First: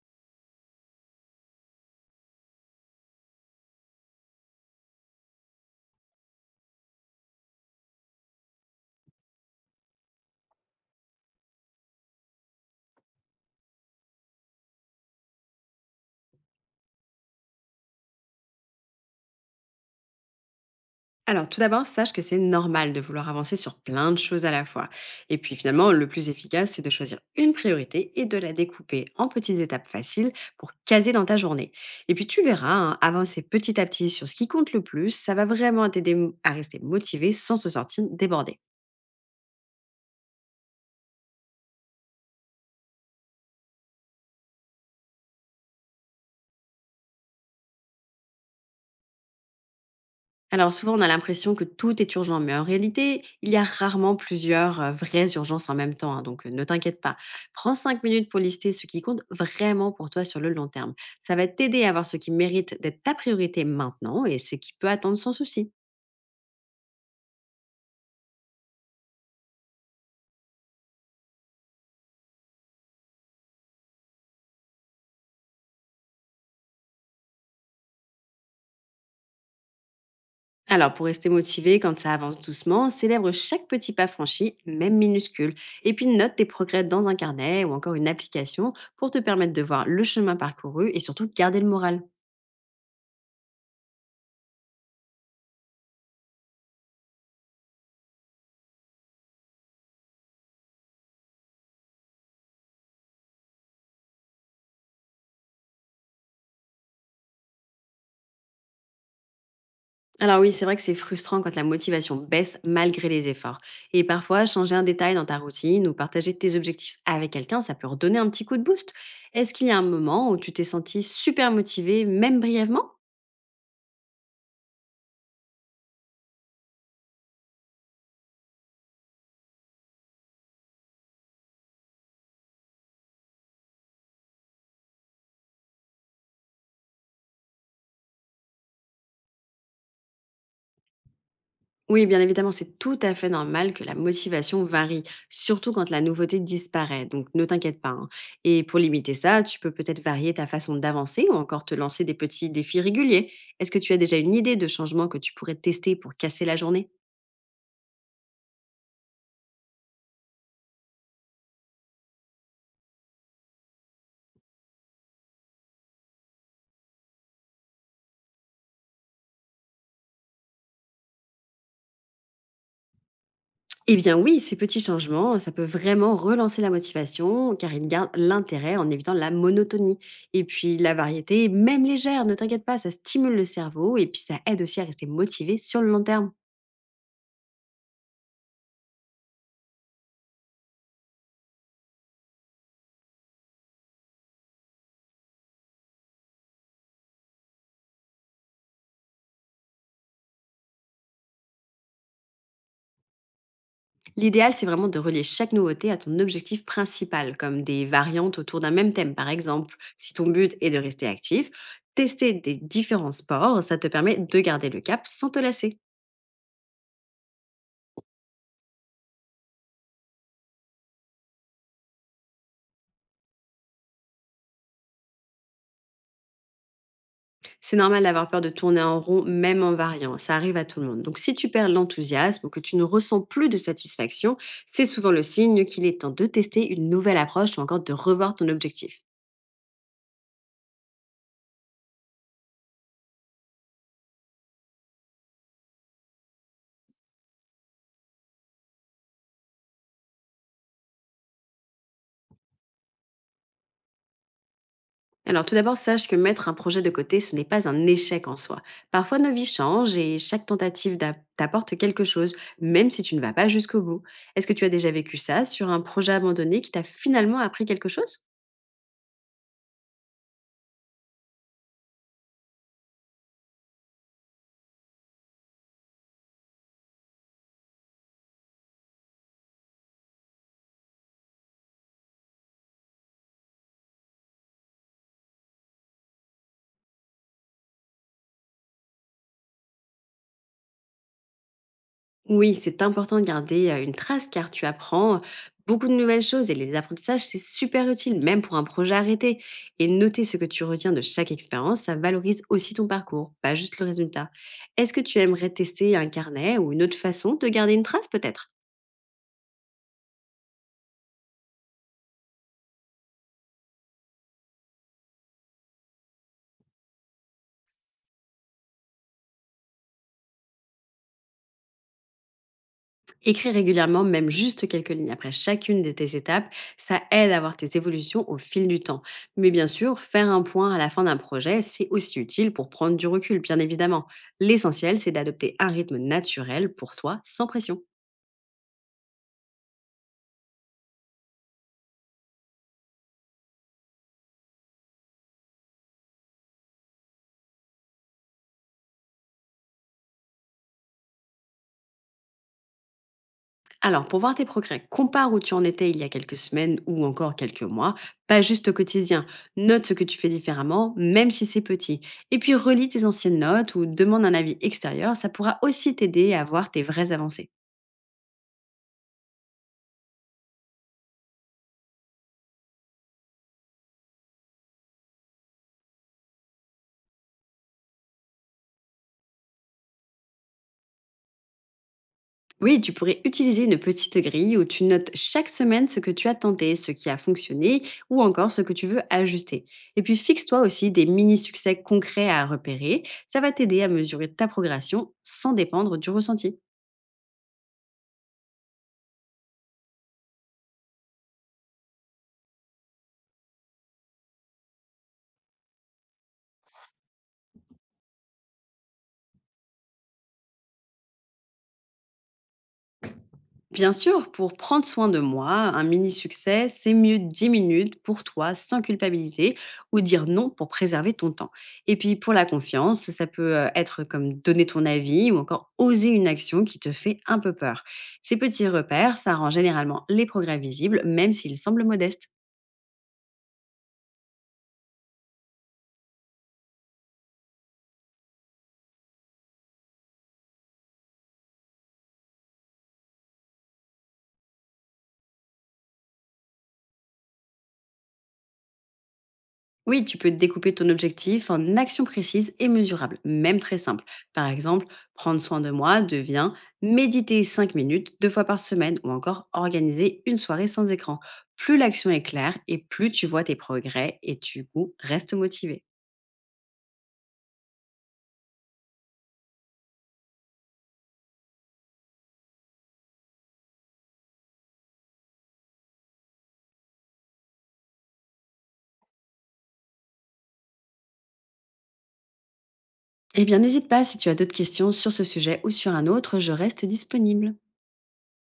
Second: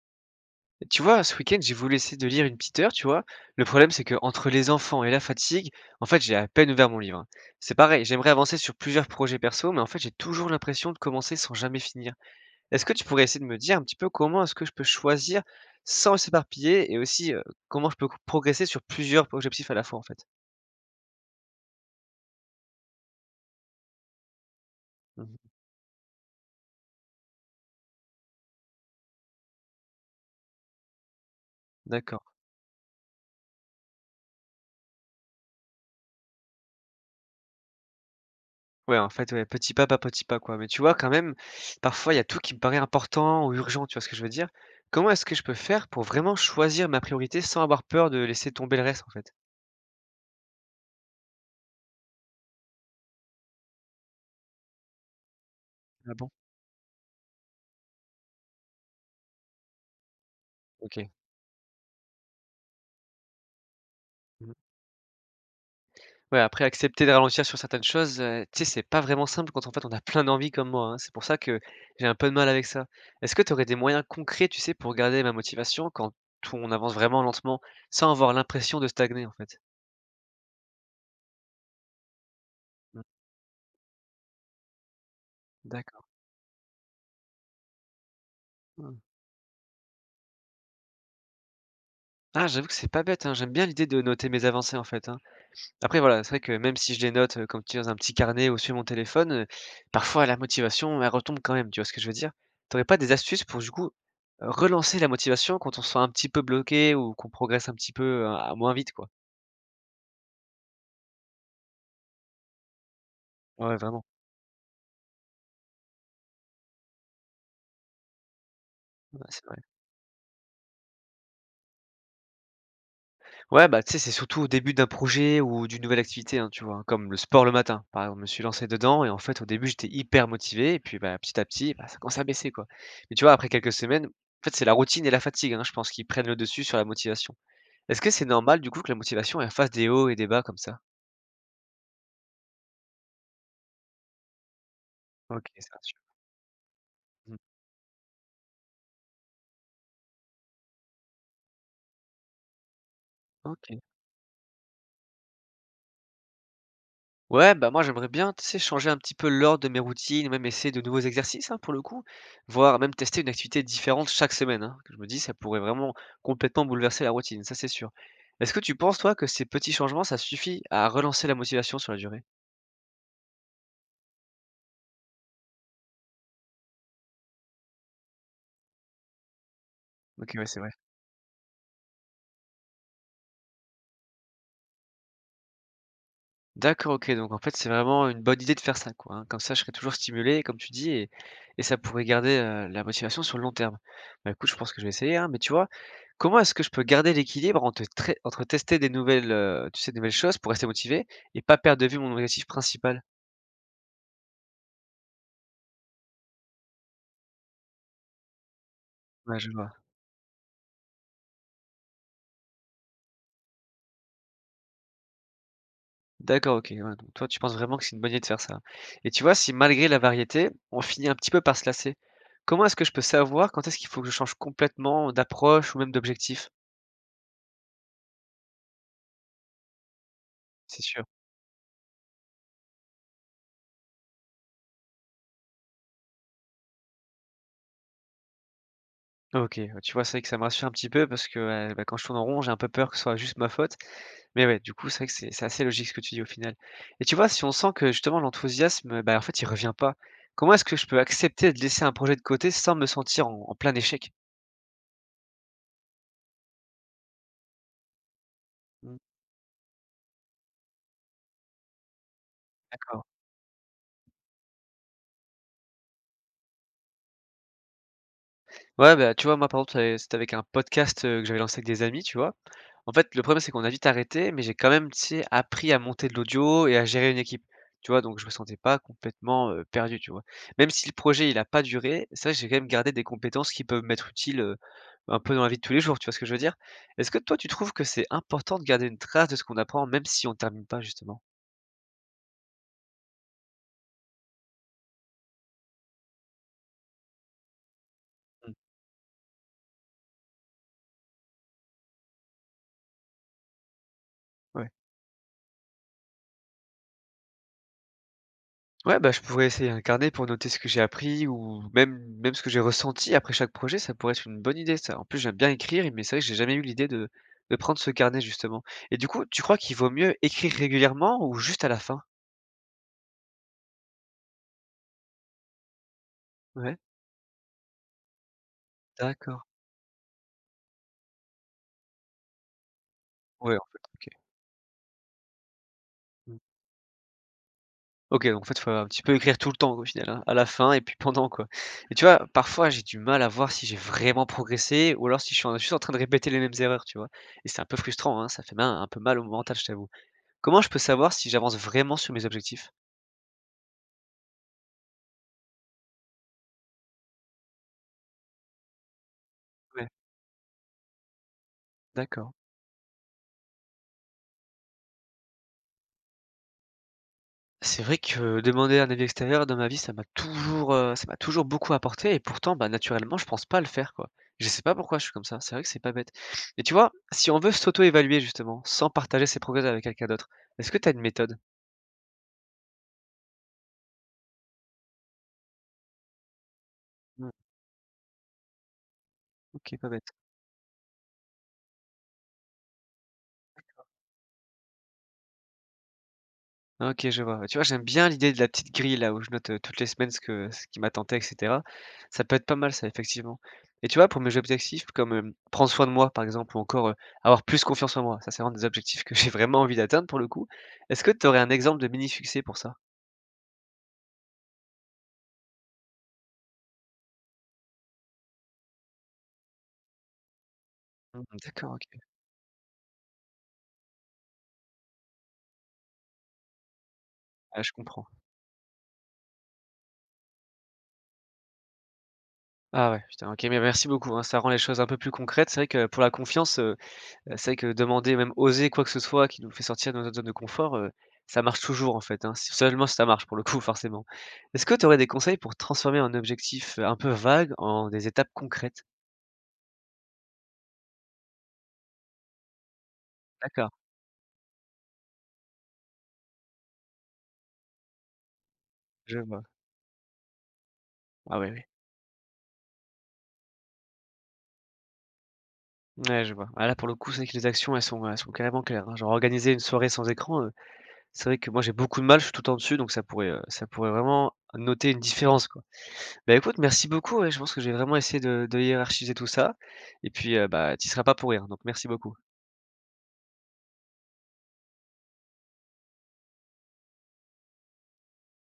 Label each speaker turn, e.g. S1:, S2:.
S1: Tu vois, ce week-end, j'ai voulu essayer de lire une petite heure, tu vois. Le problème, c'est que entre les enfants et la fatigue, en fait, j'ai à peine ouvert mon livre, hein. C'est pareil, j'aimerais avancer sur plusieurs projets perso, mais en fait, j'ai toujours l'impression de commencer sans jamais finir. Est-ce que tu pourrais essayer de me dire un petit peu comment est-ce que je peux choisir sans s'éparpiller et aussi comment je peux progresser sur plusieurs objectifs à la fois, en fait?
S2: Alors, tout d'abord, sache que c'est normal de vouloir avancer sur plein de choses à la fois. Et
S1: Mhm.
S2: puis finalement, le plus efficace, c'est de choisir une priorité et de la découper en petites étapes faciles pour caser dans ta journée. Et puis
S1: D'accord.
S2: tu verras, hein, avancer petit à petit sur ce qui compte le plus, ça va vraiment t'aider à rester motivé sans se sentir débordé.
S1: Ouais, en fait, ouais, petit pas, pas petit pas, quoi. Mais tu vois, quand même, parfois, il y a tout qui me paraît important ou urgent, tu vois ce que je veux dire? Comment est-ce que je peux faire pour vraiment choisir ma priorité sans avoir peur de laisser tomber le reste, en fait?
S2: Alors souvent, on a l'impression que tout est urgent, mais en réalité, il y a rarement plusieurs vraies urgences en même temps,
S1: Ah
S2: hein,
S1: bon?
S2: donc ne t'inquiète pas. Prends 5 minutes pour lister ce qui compte vraiment pour toi sur le long terme.
S1: OK.
S2: Ça va t'aider à voir ce qui mérite d'être ta priorité maintenant et
S1: Mmh.
S2: ce qui peut attendre sans souci.
S1: Ouais, après, accepter de ralentir sur certaines choses, tu sais, c'est pas vraiment simple quand, en fait, on a plein d'envies comme moi, hein. C'est pour ça que j'ai un peu de mal avec ça. Est-ce que tu aurais des moyens concrets, tu sais, pour garder ma motivation quand tout on avance vraiment lentement, sans avoir l'impression de stagner, en fait?
S2: Alors pour rester motivé quand ça avance doucement,
S1: Mmh.
S2: célèbre chaque petit pas franchi, même minuscule, et
S1: D'accord.
S2: puis note tes progrès dans un carnet ou encore une application
S1: Mmh.
S2: pour te permettre de voir le chemin parcouru et surtout garder le moral.
S1: Ah, j'avoue que c'est pas bête, hein. J'aime bien l'idée de noter mes avancées, en fait, hein. Après voilà, c'est vrai que même si je les note, comme tu dis, dans un petit carnet ou sur mon téléphone, parfois la motivation, elle retombe quand même, tu vois ce que je veux dire? T'aurais pas des astuces pour du coup, relancer la motivation quand on se sent un petit peu bloqué ou qu'on progresse un petit peu, à moins vite quoi?
S2: Alors oui, c'est vrai que c'est frustrant quand la motivation baisse malgré les efforts.
S1: Ouais
S2: Et
S1: vraiment,
S2: parfois, changer un détail dans ta routine ou partager tes objectifs avec quelqu'un, ça peut redonner un petit coup de boost.
S1: ouais c'est
S2: Est-ce
S1: vrai.
S2: qu'il y a un moment où tu t'es senti super motivée, même brièvement?
S1: Ouais bah tu sais, c'est surtout au début d'un projet ou d'une nouvelle activité, hein, tu vois? Hein, comme le sport le matin, par exemple, je me suis lancé dedans et en fait au début j'étais hyper motivé et puis bah, petit à petit, bah, ça commence à baisser quoi. Mais tu vois après quelques semaines, en fait c'est la routine et la fatigue, hein, je pense qui prennent le dessus sur la motivation. Est-ce que c'est normal du coup que la motivation elle fasse des hauts et des bas comme ça?
S2: Oui, bien évidemment, c'est tout à fait normal que la motivation varie,
S1: OK, ça
S2: surtout quand la
S1: rassure.
S2: nouveauté disparaît, donc
S1: Mmh.
S2: ne t'inquiète pas, hein. Et pour limiter ça, tu peux peut-être varier ta façon d'avancer ou encore te lancer des petits défis réguliers. Est-ce que
S1: OK.
S2: tu as déjà une idée de changement que tu pourrais tester pour casser la journée?
S1: Ouais, bah, moi j'aimerais bien, tu sais, changer un petit peu l'ordre de mes routines, même essayer de nouveaux exercices, hein, pour le coup, voire même tester une activité différente chaque semaine, hein, que je me dis ça pourrait vraiment complètement bouleverser la routine, ça c'est sûr. Est-ce que tu penses toi que ces petits changements, ça suffit à relancer la motivation sur la durée?
S2: Eh bien oui, ces petits changements, ça peut vraiment relancer la motivation car ils gardent l'intérêt en évitant la monotonie.
S1: OK,
S2: Et
S1: ouais, c'est vrai.
S2: puis la variété, même légère, ne t'inquiète pas, ça stimule le cerveau et puis ça aide aussi à rester motivé sur le long terme.
S1: D'accord, OK, donc en fait, c'est vraiment une bonne idée de faire ça, quoi, hein. Comme ça, je serai toujours stimulé, comme tu dis et ça pourrait garder, la motivation sur le long terme. Bah, écoute, je pense que je vais essayer, hein, mais tu vois, comment est-ce que je peux garder l'équilibre entre tré entre tester des nouvelles, tu sais, des nouvelles choses pour rester motivé et pas perdre de vue mon objectif principal?
S2: L'idéal, c'est vraiment de relier chaque nouveauté à ton objectif principal, comme des variantes autour d'un même thème par
S1: Ouais, je vois.
S2: exemple. Si ton but est de rester actif, tester des différents sports, ça te permet de garder le cap sans te lasser.
S1: D'accord, OK, ouais, donc toi, tu penses vraiment que c'est une bonne idée de faire ça et tu vois, si malgré la variété, on finit un petit peu par se lasser, comment est-ce que je peux savoir quand est-ce qu'il faut que je change complètement d'approche ou même d'objectif?
S2: C'est normal d'avoir peur de tourner en rond, même en variant. Ça arrive à tout
S1: C'est
S2: le monde.
S1: sûr.
S2: Donc, si tu perds l'enthousiasme ou que tu ne ressens plus de satisfaction, c'est souvent le signe qu'il est temps de tester une nouvelle approche ou encore de revoir ton objectif.
S1: OK, ouais, tu vois, c'est vrai que ça me rassure un petit peu parce que, bah, quand je tourne en rond, j'ai un peu peur que ce soit juste ma faute. Mais ouais, du coup, c'est vrai que c'est assez logique ce que tu dis au final. Et tu vois, si on sent que justement l'enthousiasme, bah, en fait, il revient pas, comment est-ce que je peux accepter de laisser un projet de côté sans me sentir en plein échec?
S2: Alors, tout d'abord, sache que mettre un projet de côté, ce n'est pas un échec en soi.
S1: Mmh,
S2: Parfois, nos vies changent et chaque tentative d'a- t'apporte quelque chose, même si
S1: d'accord.
S2: tu ne vas pas jusqu'au bout. Est-ce que tu as déjà vécu ça sur un projet abandonné qui t'a finalement appris quelque chose?
S1: Ouais, bah, tu vois, moi, par exemple, c'était avec un podcast, que j'avais lancé avec des amis, tu vois? En fait, le problème, c'est qu'on a vite arrêté, mais j'ai quand même, tu sais, appris à monter de l'audio et à gérer une équipe, tu vois? Donc je me sentais pas complètement, perdu, tu vois? Même si le projet, il a pas duré, c'est vrai que j'ai quand même gardé des compétences qui peuvent m'être utiles, un peu dans la vie de tous les jours, tu vois ce que je veux dire? Est-ce que toi, tu trouves que c'est important de garder une trace de ce qu'on apprend, même si on termine pas, justement?
S2: Oui, c'est important de garder une trace car tu apprends beaucoup de nouvelles choses et les apprentissages, c'est super utile, même
S1: Mmh,
S2: pour un projet arrêté. Et noter ce que tu retiens de chaque expérience, ça valorise aussi ton parcours, pas juste le résultat.
S1: ouais.
S2: Est-ce que tu aimerais tester un carnet ou une autre façon de garder une trace peut-être?
S1: Ouais, bah, je pourrais essayer un carnet pour noter ce que j'ai appris ou même ce que j'ai ressenti après chaque projet, ça pourrait être une bonne idée ça. En plus, j'aime bien écrire, mais c'est vrai que j'ai jamais eu l'idée de prendre ce carnet justement. Et du coup, tu crois qu'il vaut mieux écrire régulièrement ou juste à la fin?
S2: Écris régulièrement, même juste quelques lignes après chacune de tes étapes,
S1: Ouais,
S2: ça aide à voir tes évolutions au fil du temps.
S1: d'accord.
S2: Mais bien sûr, faire un point à la fin d'un projet, c'est aussi utile pour prendre du recul,
S1: Ouais,
S2: bien
S1: en fait,
S2: évidemment.
S1: OK.
S2: L'essentiel, c'est d'adopter un rythme
S1: Mmh.
S2: naturel pour toi, sans pression.
S1: OK, donc en fait, faut un petit peu écrire tout le temps quoi, au final, hein, à la fin et puis pendant quoi. Et tu vois, parfois, j'ai du mal à voir si j'ai vraiment progressé ou alors si je suis en juste en train de répéter les mêmes erreurs, tu vois? Et c'est un peu frustrant, hein, ça fait ma un peu mal au mental, je t'avoue. Comment je peux savoir si j'avance vraiment sur mes objectifs?
S2: Alors, pour voir tes progrès, compare où tu en étais il y a quelques semaines ou encore quelques mois, pas juste au quotidien. Note
S1: Ouais,
S2: ce que tu fais différemment, même si c'est petit.
S1: d'accord.
S2: Et puis, relis tes anciennes notes ou demande un avis extérieur, ça pourra aussi t'aider à voir tes vraies avancées.
S1: C'est vrai que demander un avis extérieur dans ma vie, ça m'a toujours beaucoup apporté et pourtant, bah, naturellement, je pense pas à le faire, quoi. Je sais pas pourquoi je suis comme ça, c'est vrai que c'est pas bête. Et tu vois, si on veut s'auto-évaluer justement, sans partager ses progrès avec quelqu'un d'autre, est-ce que tu as une méthode?
S2: Oui, tu pourrais utiliser une petite grille où tu notes chaque semaine ce que tu as tenté, ce qui a
S1: Mmh,
S2: fonctionné ou encore ce que tu veux ajuster.
S1: OK, pas
S2: Et
S1: bête.
S2: puis fixe-toi aussi des mini-succès concrets à repérer. Ça va t'aider à mesurer ta progression sans dépendre du ressenti.
S1: OK, je vois. Tu vois, j'aime bien l'idée de la petite grille là où je note, toutes les semaines ce qui m'attendait et cetera. Ça peut être pas mal ça, effectivement. Et tu vois, pour mes objectifs comme, prendre soin de moi par exemple ou encore, avoir plus confiance en moi, ça c'est vraiment des objectifs que j'ai vraiment envie d'atteindre pour le coup. Est-ce que tu aurais un exemple de mini succès pour ça?
S2: Bien sûr, pour prendre soin de moi, un mini succès, c'est mieux 10 minutes pour toi sans culpabiliser ou dire non pour préserver ton
S1: Mmh,
S2: temps.
S1: d'accord,
S2: Et
S1: OK.
S2: puis pour la confiance, ça peut être comme donner ton avis ou encore oser une action qui te fait un peu
S1: Ah, je
S2: peur.
S1: comprends.
S2: Ces petits repères, ça rend généralement les progrès visibles, même s'ils semblent modestes.
S1: Ah ouais, putain, OK, mais merci beaucoup, hein, ça rend les choses un peu plus concrètes. C'est vrai que pour la confiance, c'est vrai que demander, même oser quoi que ce soit qui nous fait sortir de notre zone de confort, ça marche toujours en fait, hein, si seulement si ça marche pour le coup forcément. Est-ce que tu aurais des conseils pour transformer un objectif, un peu vague en des étapes concrètes?
S2: Oui, tu peux découper ton objectif en actions précises et mesurables, même
S1: D'accord,
S2: très simples. Par exemple, prendre soin de moi devient méditer 5 minutes deux fois par semaine ou
S1: je vois.
S2: encore organiser une soirée sans écran.
S1: Ah ouais, ouais.
S2: Plus l'action est claire et plus tu vois tes progrès et tu coup, restes motivé.
S1: Ouais, je vois. Ah là pour le coup, c'est vrai que les actions elles sont carrément claires, hein. Genre organiser une soirée sans écran, c'est vrai que moi j'ai beaucoup de mal, je suis tout le temps dessus donc ça pourrait vraiment noter une différence quoi. Bah écoute merci beaucoup, ouais, je pense que je vais vraiment essayer de hiérarchiser tout ça et puis, bah, tu y seras pas pour rien donc merci beaucoup.
S2: Eh bien, n'hésite pas si tu as d'autres questions sur ce sujet ou sur un autre, je reste disponible.